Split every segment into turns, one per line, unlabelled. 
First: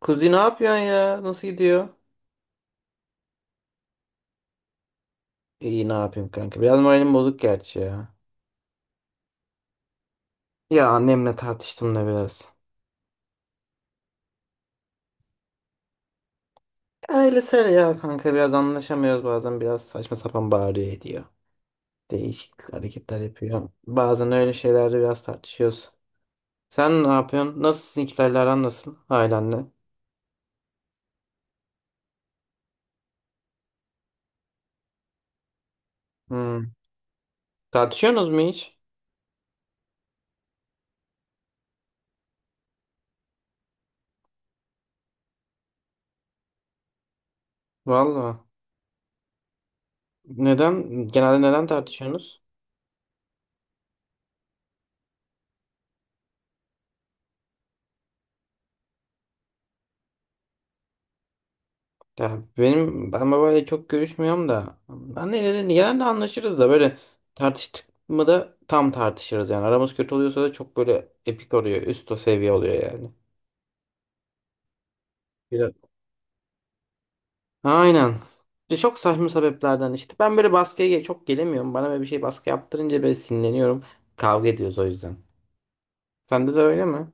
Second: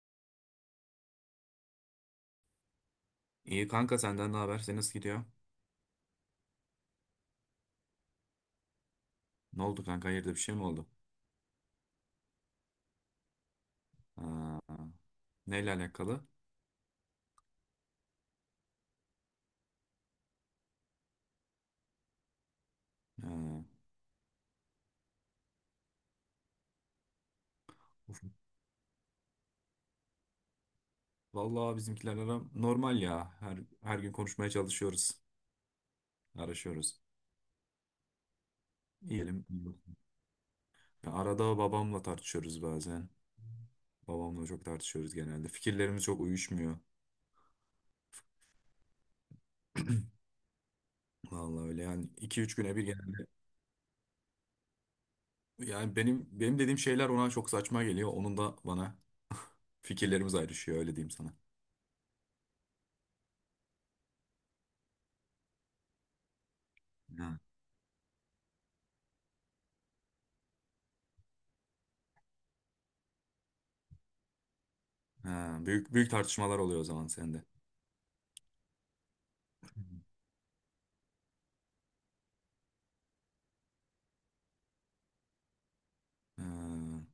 Kuzi ne yapıyorsun ya? Nasıl gidiyor?
İyi kanka senden ne haber? Senin nasıl gidiyor?
İyi ne yapayım kanka. Biraz moralim bozuk gerçi ya.
Ne oldu kanka? Hayırdır bir şey mi oldu?
Ya annemle tartıştım da biraz.
Ha, neyle alakalı?
Ailesel ya kanka, biraz anlaşamıyoruz, bazen biraz saçma sapan bağırıyor ediyor. Değişik hareketler
Ha,
yapıyor. Bazen öyle şeylerde biraz tartışıyoruz. Sen ne yapıyorsun? Nasıl,
uf.
sizinkilerle aran nasıl? Ailenle.
Vallahi bizimkiler ara normal ya. Her gün konuşmaya çalışıyoruz.
Hmm.
Araşıyoruz.
Tartışıyorsunuz mu hiç?
İyiyelim. Ya arada babamla tartışıyoruz bazen. Babamla çok tartışıyoruz genelde. Fikirlerimiz çok uyuşmuyor.
Valla. Neden? Genelde neden
Vallahi öyle yani iki
tartışıyorsunuz?
üç güne bir genelde. Yani benim dediğim şeyler ona çok saçma geliyor. Onun da bana fikirlerimiz ayrışıyor öyle diyeyim sana.
Ya ben babayla çok görüşmüyorum da, anneyle genelde anlaşırız da, böyle
Ha.
tartıştık mı da tam tartışırız yani, aramız kötü oluyorsa da çok böyle epik oluyor, üst o seviye oluyor yani.
Ha,
Biraz.
büyük büyük tartışmalar oluyor o zaman sende.
Aynen. İşte çok saçma sebeplerden, işte ben böyle baskıya çok gelemiyorum, bana böyle bir şey baskı yaptırınca böyle sinirleniyorum, kavga ediyoruz o yüzden.
Ha,
Sende de öyle mi?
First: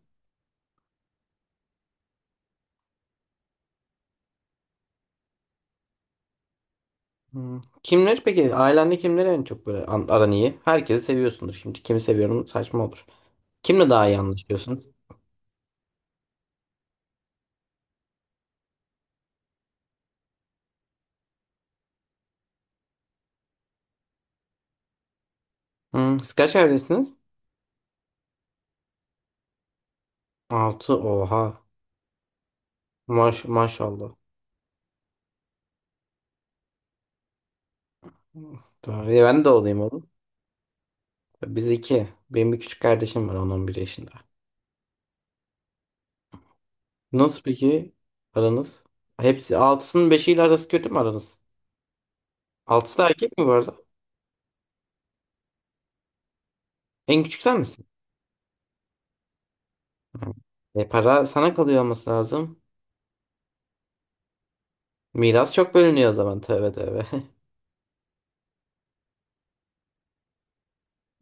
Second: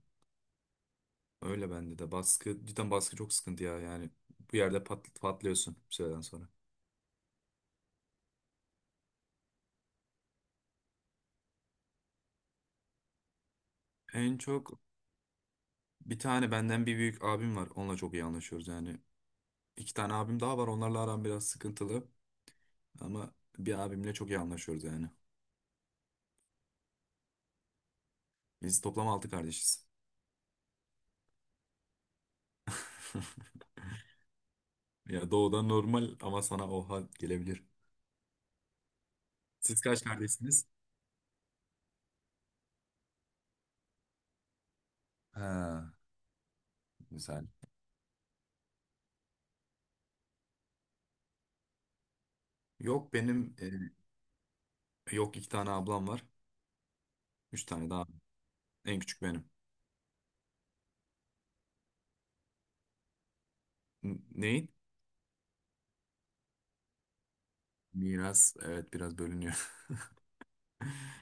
öyle bende de baskı cidden baskı çok sıkıntı ya yani bu yerde patlıyorsun bir süreden sonra.
Hmm. Kimleri peki ailende, kimleri en çok böyle aran iyi? Herkesi seviyorsundur şimdi, kimi seviyorum saçma olur. Kimle daha iyi
En çok
anlaşıyorsun?
bir tane benden bir büyük abim var onunla çok iyi anlaşıyoruz yani. İki tane abim daha var onlarla aram biraz sıkıntılı ama bir abimle çok iyi anlaşıyoruz yani.
Hmm. Siz kaç evlisiniz?
Biz toplam altı kardeşiz.
Altı, oha. Maş maşallah.
Ya doğudan normal ama sana oha gelebilir.
Tamam. Ben de olayım
Siz kaç
oğlum.
kardeşsiniz?
Biz iki. Benim bir küçük kardeşim var, 10 bir yaşında.
Ha,
Nasıl
güzel.
peki aranız? Hepsi, altısının beşiyle arası kötü mü aranız? Altısı da
Yok
erkek mi bu
benim
arada?
yok iki tane ablam var.
En küçük sen
Üç
misin?
tane daha. En küçük benim.
Hı. E, para sana kalıyor olması lazım.
Neyin?
Miras çok bölünüyor o zaman. Tövbe tövbe.
Miras evet biraz bölünüyor.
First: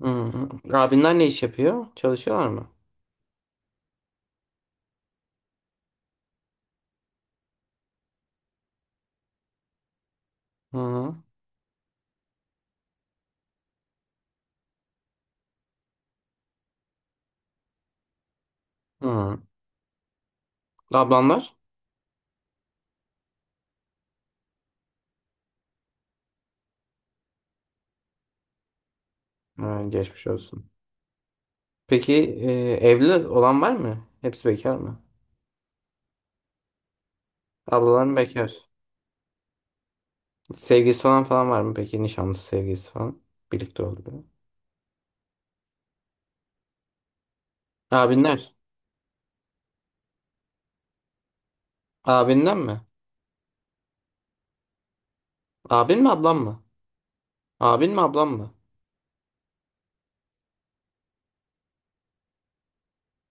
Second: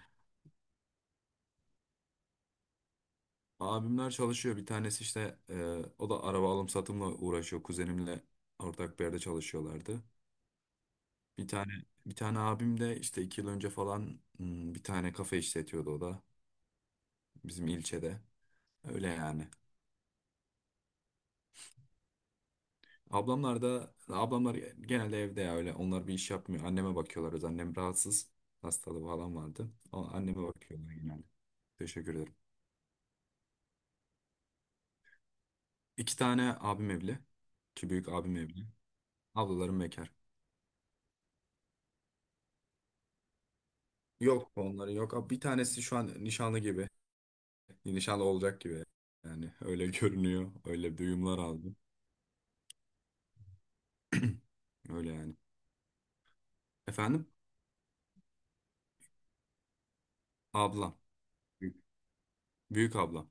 Hı hı. Abinler ne iş yapıyor? Çalışıyorlar mı?
Abimler çalışıyor. Bir tanesi işte o da araba alım satımla uğraşıyor. Kuzenimle ortak bir yerde çalışıyorlardı.
Hı hı.
Bir tane bir tane abim de işte 2 yıl önce falan bir tane kafe işletiyordu o da bizim ilçede. Öyle
Hı.
yani.
Ablanlar?
Ablamlar da ablamlar genelde evde ya öyle. Onlar bir iş yapmıyor. Anneme bakıyorlar. Öz annem rahatsız. Hastalığı falan vardı.
Ha,
Ama
geçmiş
anneme
olsun.
bakıyorlar genelde.
Peki
Teşekkür ederim.
e, evli olan var mı? Hepsi bekar mı?
İki tane abim evli. İki büyük
Ablalarım
abim evli.
bekar.
Ablalarım bekar.
Sevgilisi falan falan var mı peki? Nişanlısı, sevgilisi falan. Birlikte oldu.
Yok onları yok. Abi, bir tanesi şu an nişanlı gibi. Nişanlı
Abinler.
olacak gibi. Yani öyle görünüyor. Öyle duyumlar aldım.
Abinden mi?
Öyle yani.
Abin mi, ablam mı?
Efendim?
Abin mi, ablam mı?
Ablam. Büyük, büyük ablam.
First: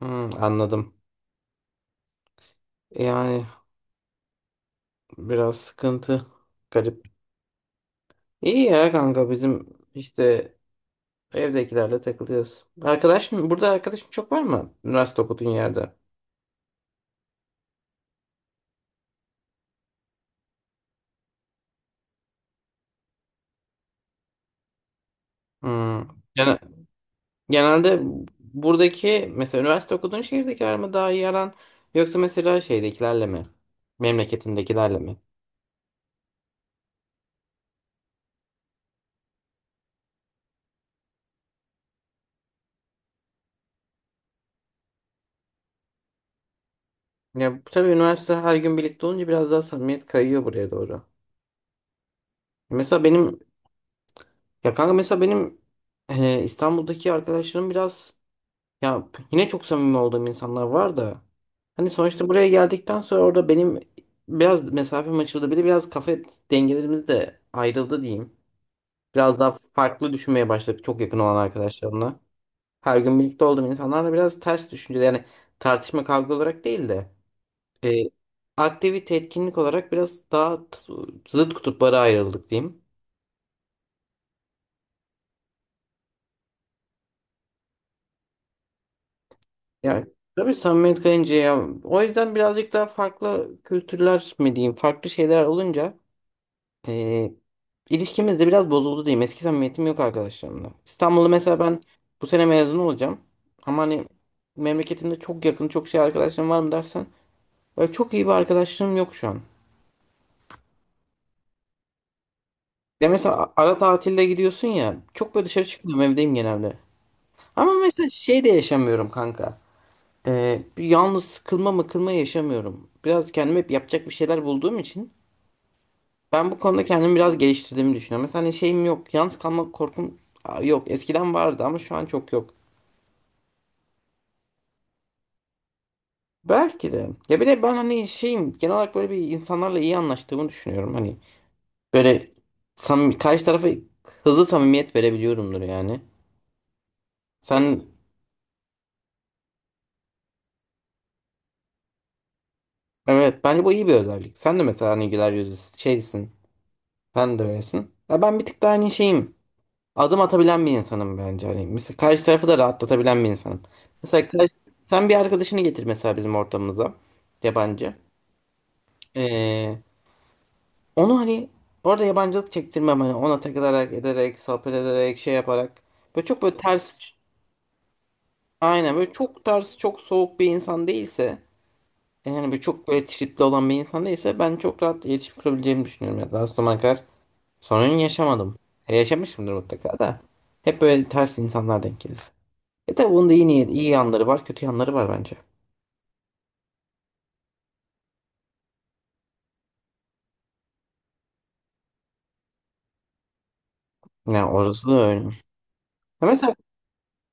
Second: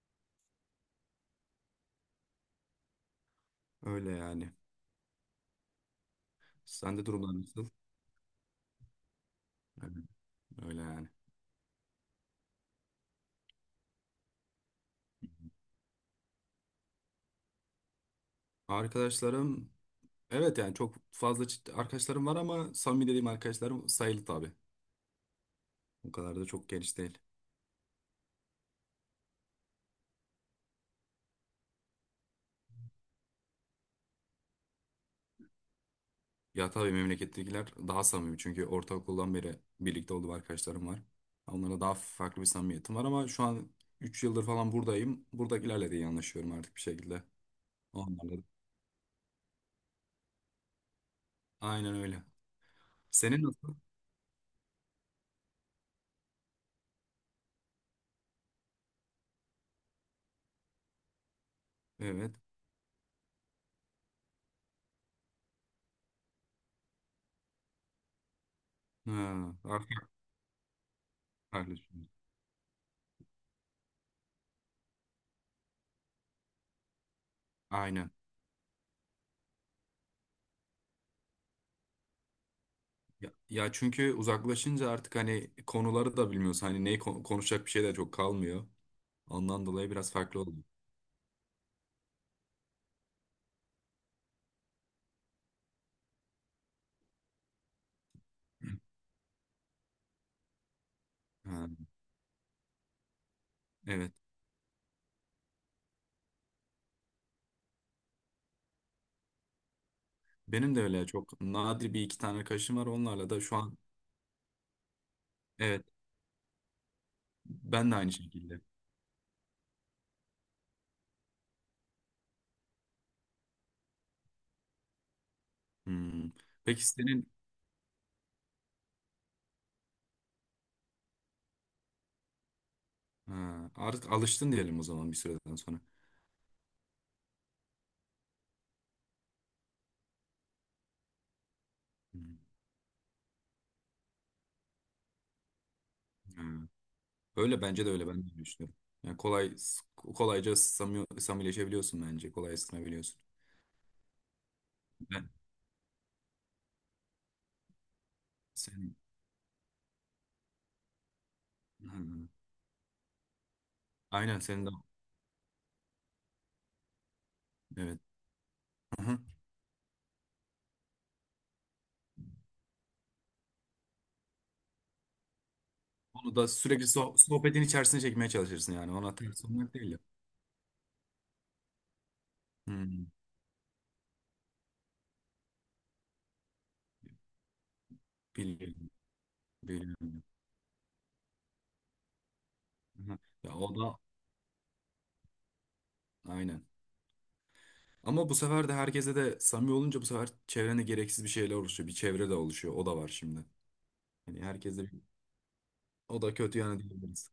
Hmm, anladım. Yani
Öyle yani.
biraz sıkıntı. Garip.
Sende durumlar nasıl?
İyi ya kanka, bizim
Öyle
işte
öyle yani.
evdekilerle takılıyoruz. Arkadaş mı? Burada arkadaşın çok var mı? Üniversite okuduğun yerde.
Arkadaşlarım evet yani çok fazla arkadaşlarım var ama samimi dediğim arkadaşlarım sayılı tabii.
Hmm.
O kadar da
Yani,
çok geniş değil.
genelde buradaki mesela üniversite okuduğun şehirdekiler mi daha iyi aran, yoksa mesela şeydekilerle mi? Memleketindekilerle mi?
Ya tabii memlekettekiler daha samimi çünkü ortaokuldan beri birlikte olduğum arkadaşlarım var. Onlara daha farklı bir samimiyetim var ama şu an 3 yıldır falan buradayım. Buradakilerle de iyi anlaşıyorum artık bir şekilde.
Ya tabii
Onlarla
üniversite,
da.
her gün birlikte olunca biraz daha samimiyet kayıyor buraya doğru.
Aynen öyle.
Mesela benim,
Senin nasıl?
ya kanka mesela benim, İstanbul'daki arkadaşlarım biraz, ya yine çok samimi olduğum insanlar var da hani sonuçta
Evet.
buraya geldikten sonra orada benim biraz mesafem açıldı. Bir de biraz kafa dengelerimiz de ayrıldı diyeyim. Biraz daha
Ha, artık
farklı düşünmeye başladık çok yakın olan
farklı düşünüyorsun.
arkadaşlarımla. Her gün birlikte olduğum insanlarla biraz ters düşünce, yani tartışma, kavga olarak değil de e,
Aynen.
aktivite, etkinlik olarak biraz daha zıt kutuplara ayrıldık diyeyim.
Ya çünkü uzaklaşınca artık hani konuları da bilmiyorsun. Hani neyi konuşacak bir şey de çok kalmıyor. Ondan dolayı
Yani
biraz farklı
tabii
oldu.
samimiyet kayınca ya, o yüzden birazcık daha farklı kültürler mi diyeyim, farklı şeyler olunca e, ilişkimiz de biraz bozuldu diyeyim. Eski samimiyetim yok arkadaşlarımla. İstanbul'da mesela
Ha,
ben bu sene mezun olacağım ama hani
evet.
memleketimde çok yakın çok şey arkadaşlarım var mı dersen, böyle çok iyi bir arkadaşlığım yok şu an.
Benim de öyle çok nadir bir iki tane arkadaşım var.
Ya
Onlarla da
mesela
şu
ara
an.
tatilde gidiyorsun ya. Çok böyle dışarı
Evet,
çıkmıyorum, evdeyim genelde. Ama
ben de
mesela
aynı
şey de
şekilde.
yaşamıyorum kanka. Bir yalnız sıkılma mıkılma yaşamıyorum. Biraz kendime hep yapacak bir şeyler bulduğum için
Hmm.
ben bu konuda
Peki
kendimi
senin,
biraz geliştirdiğimi düşünüyorum. Mesela hani şeyim yok. Yalnız kalma korkum yok. Eskiden vardı ama şu an çok yok.
ha, artık alıştın diyelim o zaman bir süreden sonra.
Belki de. Ya bir de ben hani şeyim, genel olarak böyle bir insanlarla iyi anlaştığımı düşünüyorum. Hani böyle
Hmm.
samimi, karşı tarafa hızlı samimiyet verebiliyorumdur yani.
Ha,
Sen
öyle bence de öyle ben de düşünüyorum. Yani kolayca samileşebiliyorsun bence. Kolay ısınabiliyorsun.
Evet, bence bu iyi bir özellik. Sen de mesela
Ben,
Nilgüler Yüzüsü şeysin. Sen de öylesin. Ya ben bir tık daha hani
senin,
şeyim. Adım atabilen bir insanım bence. Hani mesela
ha,
karşı tarafı da rahatlatabilen bir insanım. Mesela
aynen senin de
sen bir arkadaşını getir mesela bizim ortamımıza. Yabancı.
evet. Hı-hı.
Ee, onu hani orada yabancılık çektirmem. Hani ona takılarak, ederek, sohbet ederek, şey yaparak. Böyle
Onu
çok
da
böyle
sürekli
ters.
sohbetin içerisine çekmeye çalışırsın yani.
Aynen, böyle
Ona
çok
ters olmak
ters,
değil ya.
çok soğuk bir insan değilse. Yani böyle çok böyle
Hmm.
tripli olan bir insan değilse, ben çok rahat iletişim kurabileceğimi düşünüyorum. Ya daha sonra. Sorun yaşamadım.
Biliyorum.
Yaşamışımdır mutlaka da.
Biliyorum.
Hep böyle ters insanlar denk gelir. E de
Hı.
bunun da iyi
Ya
niyet,
o
iyi
da
yanları var, kötü yanları var bence.
aynen. Ama bu sefer de herkese de samimi olunca bu sefer çevrene gereksiz bir şeyler oluşuyor. Bir çevre de oluşuyor. O da var şimdi. Hani
Yani
herkese
orası da öyle.
o
Ya
da
mesela,
kötü yani diyebiliriz.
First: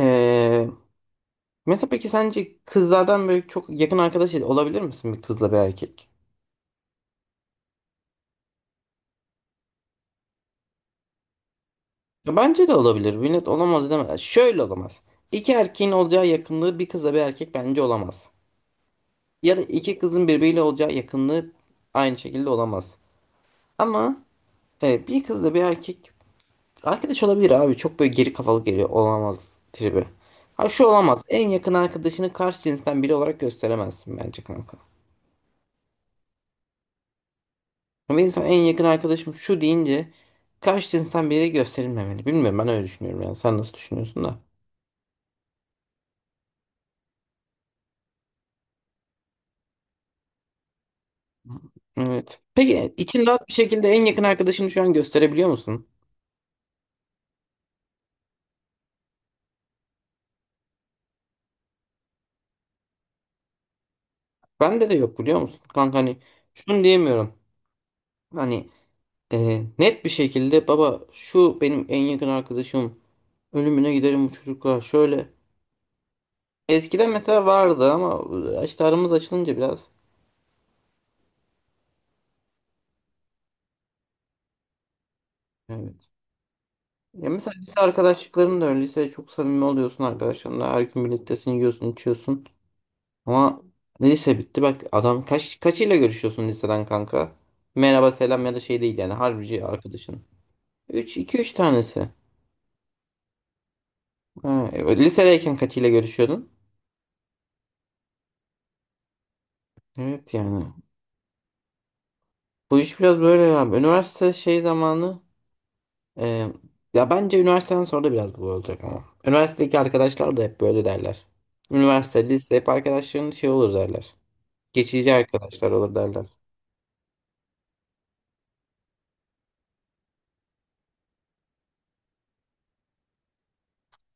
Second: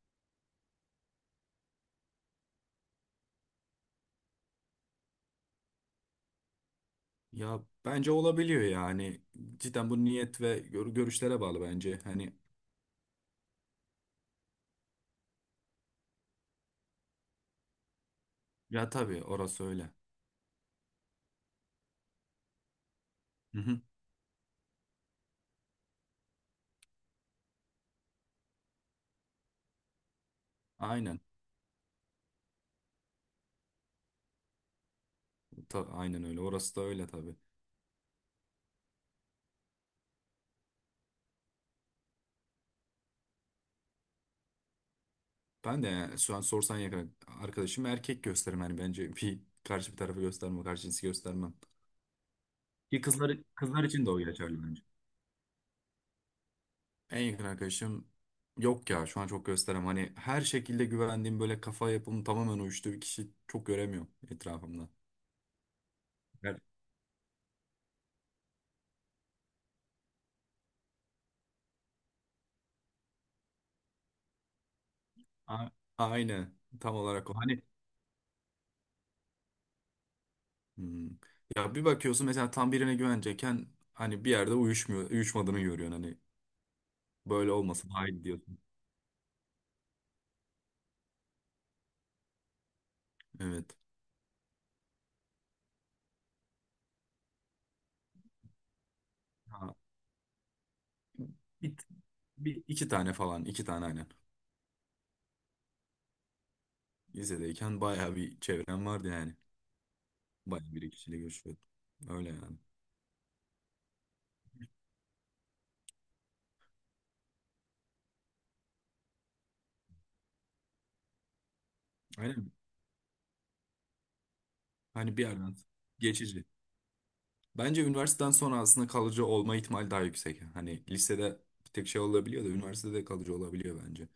e, mesela peki, sence kızlardan böyle çok yakın arkadaş olabilir misin, bir kızla bir erkek?
Ya bence olabiliyor yani. Cidden bu niyet ve görüşlere bağlı bence. Hani,
Ya bence de olabilir. Millet olamaz deme. Şöyle olamaz. İki erkeğin olacağı yakınlığı bir kızla bir erkek bence olamaz.
ya tabii
Ya da
orası öyle.
iki kızın birbiriyle olacağı yakınlığı aynı şekilde olamaz.
Hı hı.
Ama bir kızla bir erkek arkadaş olabilir abi. Çok böyle geri kafalı geliyor olamaz tribi. Ha, şu olamaz:
Aynen.
en yakın arkadaşını karşı cinsten biri olarak gösteremezsin bence kanka.
Aynen öyle. Orası da öyle tabii.
Ama insan en yakın arkadaşım şu deyince, karşı cinsten biri gösterilmemeli. Bilmiyorum, ben öyle düşünüyorum yani. Sen nasıl düşünüyorsun da?
Ben de yani şu an sorsan yakın arkadaşım erkek gösterim yani bence bir karşı bir tarafı göstermem, karşı cinsi göstermem.
Evet. Peki
Ki
için
kızlar
rahat bir
kızlar
şekilde en
için de o
yakın
geçerli
arkadaşını şu
bence.
an gösterebiliyor musun?
En yakın arkadaşım yok ya şu an çok gösterem. Hani her şekilde güvendiğim böyle kafa yapım tamamen uyuştuğu bir kişi çok göremiyorum etrafımda.
Bende de yok, biliyor musun? Kanka hani
Evet.
şunu diyemiyorum. Hani e, net bir şekilde baba şu benim en yakın arkadaşım, ölümüne giderim bu çocuklar. Şöyle.
A- Aynen tam
Eskiden
olarak o.
mesela
Hani,
vardı ama işte aramız açılınca biraz.
hmm. Ya bir bakıyorsun mesela tam birine güvenecekken hani bir yerde uyuşmadığını görüyorsun
Evet.
hani
Ya
böyle
mesela lise
olmasın daha iyi diyorsun.
arkadaşlıkların da öyle. Lisede çok samimi oluyorsun arkadaşlarınla. Her gün birliktesin, yiyorsun, içiyorsun. Ama
Evet.
lise bitti. Bak adam kaçıyla görüşüyorsun liseden kanka? Merhaba, selam ya da şey değil yani. Harbici
Ha,
arkadaşın. 3 2 3
bir,
tanesi.
bir iki tane falan iki tane aynen.
Ha, lisedeyken kaçıyla görüşüyordun?
Lisedeyken bayağı bir çevrem vardı yani.
Evet yani.
Bayağı bir kişiyle görüşüyordum. Öyle yani.
Bu iş biraz böyle ya. Üniversite şey zamanı. Ee, ya bence üniversiteden sonra da biraz bu olacak ama. Üniversitedeki arkadaşlar da hep böyle derler. Üniversite,
Aynen.
lise hep arkadaşların şey olur derler. Geçici
Hani bir yerden
arkadaşlar olur derler.
geçici. Bence üniversiteden sonra aslında kalıcı olma ihtimali daha yüksek. Hani lisede bir tek şey olabiliyor da üniversitede kalıcı olabiliyor bence.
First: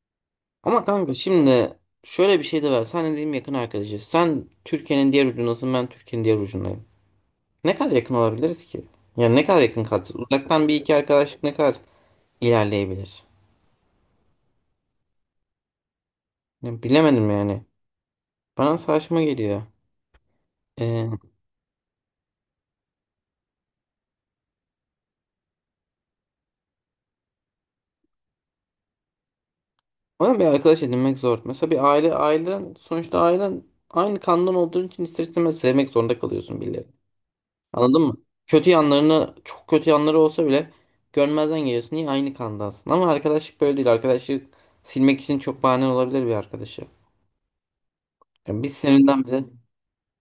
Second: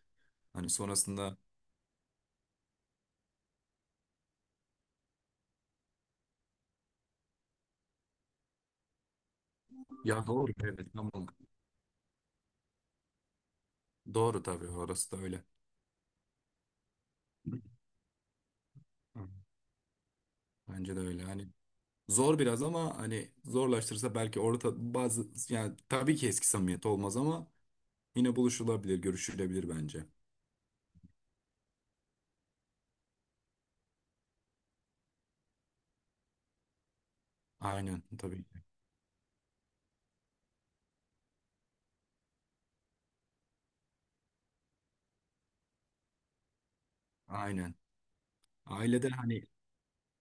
Hani
Ama kanka
sonrasında.
şimdi şöyle bir şey de var. Sen dediğim yakın arkadaşız. Sen Türkiye'nin diğer ucundasın, ben Türkiye'nin diğer ucundayım. Ne kadar yakın olabiliriz ki? Yani ne kadar yakın kalacağız?
Ya, doğru,
Uzaktan bir
evet,
iki
tamam.
arkadaşlık ne kadar ilerleyebilir?
Doğru tabii orası da öyle.
Ya bilemedim yani. Bana
Hı.
saçma geliyor.
Bence de öyle. Hani zor biraz ama hani zorlaştırırsa belki orta bazı yani tabii ki eski samimiyet olmaz ama yine buluşulabilir, görüşülebilir bence.
Ama bir arkadaş edinmek zor. Mesela bir ailen, sonuçta ailen aynı kandan olduğun için ister istemez sevmek zorunda kalıyorsun birilerini. Anladın
Aynen
mı?
tabii.
Kötü yanlarını, çok kötü yanları olsa bile görmezden geliyorsun. Niye aynı kandansın? Ama arkadaşlık böyle değil. Arkadaşlık silmek için çok bahane olabilir, bir arkadaşı.
Aynen.
Yani biz
Ailede
seninle bile.
hani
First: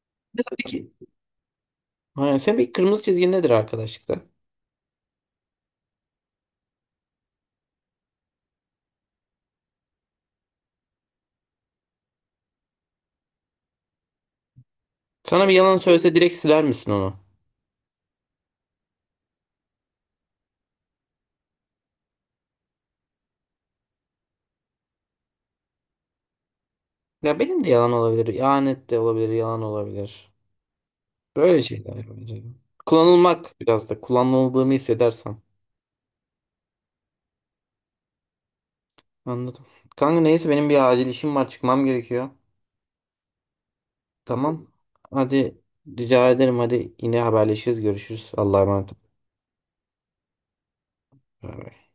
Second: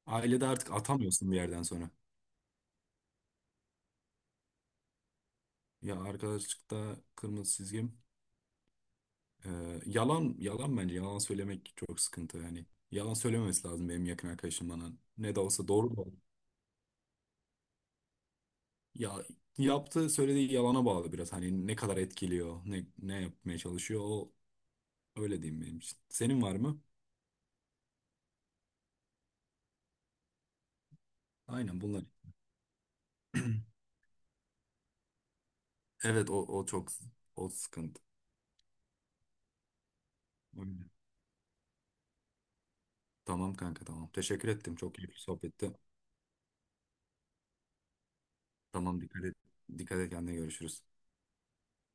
ailede
Mesela
artık
peki.
atamıyorsun bir yerden sonra.
Aynen. Senin bir kırmızı çizgin nedir arkadaşlıkta?
Ya arkadaşlıkta kırmızı çizgim, yalan, yalan bence yalan söylemek çok sıkıntı yani. Yalan söylememesi lazım benim yakın arkadaşım bana. Ne de
Sana bir
olsa
yalan
doğru da.
söylese direkt siler misin onu?
Ya yaptığı söylediği yalana bağlı biraz hani ne kadar etkiliyor, ne yapmaya çalışıyor o öyle diyeyim benim için. Senin var mı?
Ya benim de yalan olabilir. İhanet de olabilir. Yalan olabilir. Böyle
Aynen bunlar.
şeyler bence. Kullanılmak, biraz da kullanıldığımı hissedersem.
Evet o çok o sıkıntı.
Anladım. Kanka neyse, benim
Öyle.
bir acil işim var, çıkmam gerekiyor.
Tamam kanka tamam. Teşekkür
Tamam.
ettim. Çok keyifli
Hadi
sohbetti.
rica ederim, hadi yine haberleşiriz, görüşürüz. Allah'a emanet ol.
Tamam dikkat et. Dikkat et kendine görüşürüz.
Bay bay.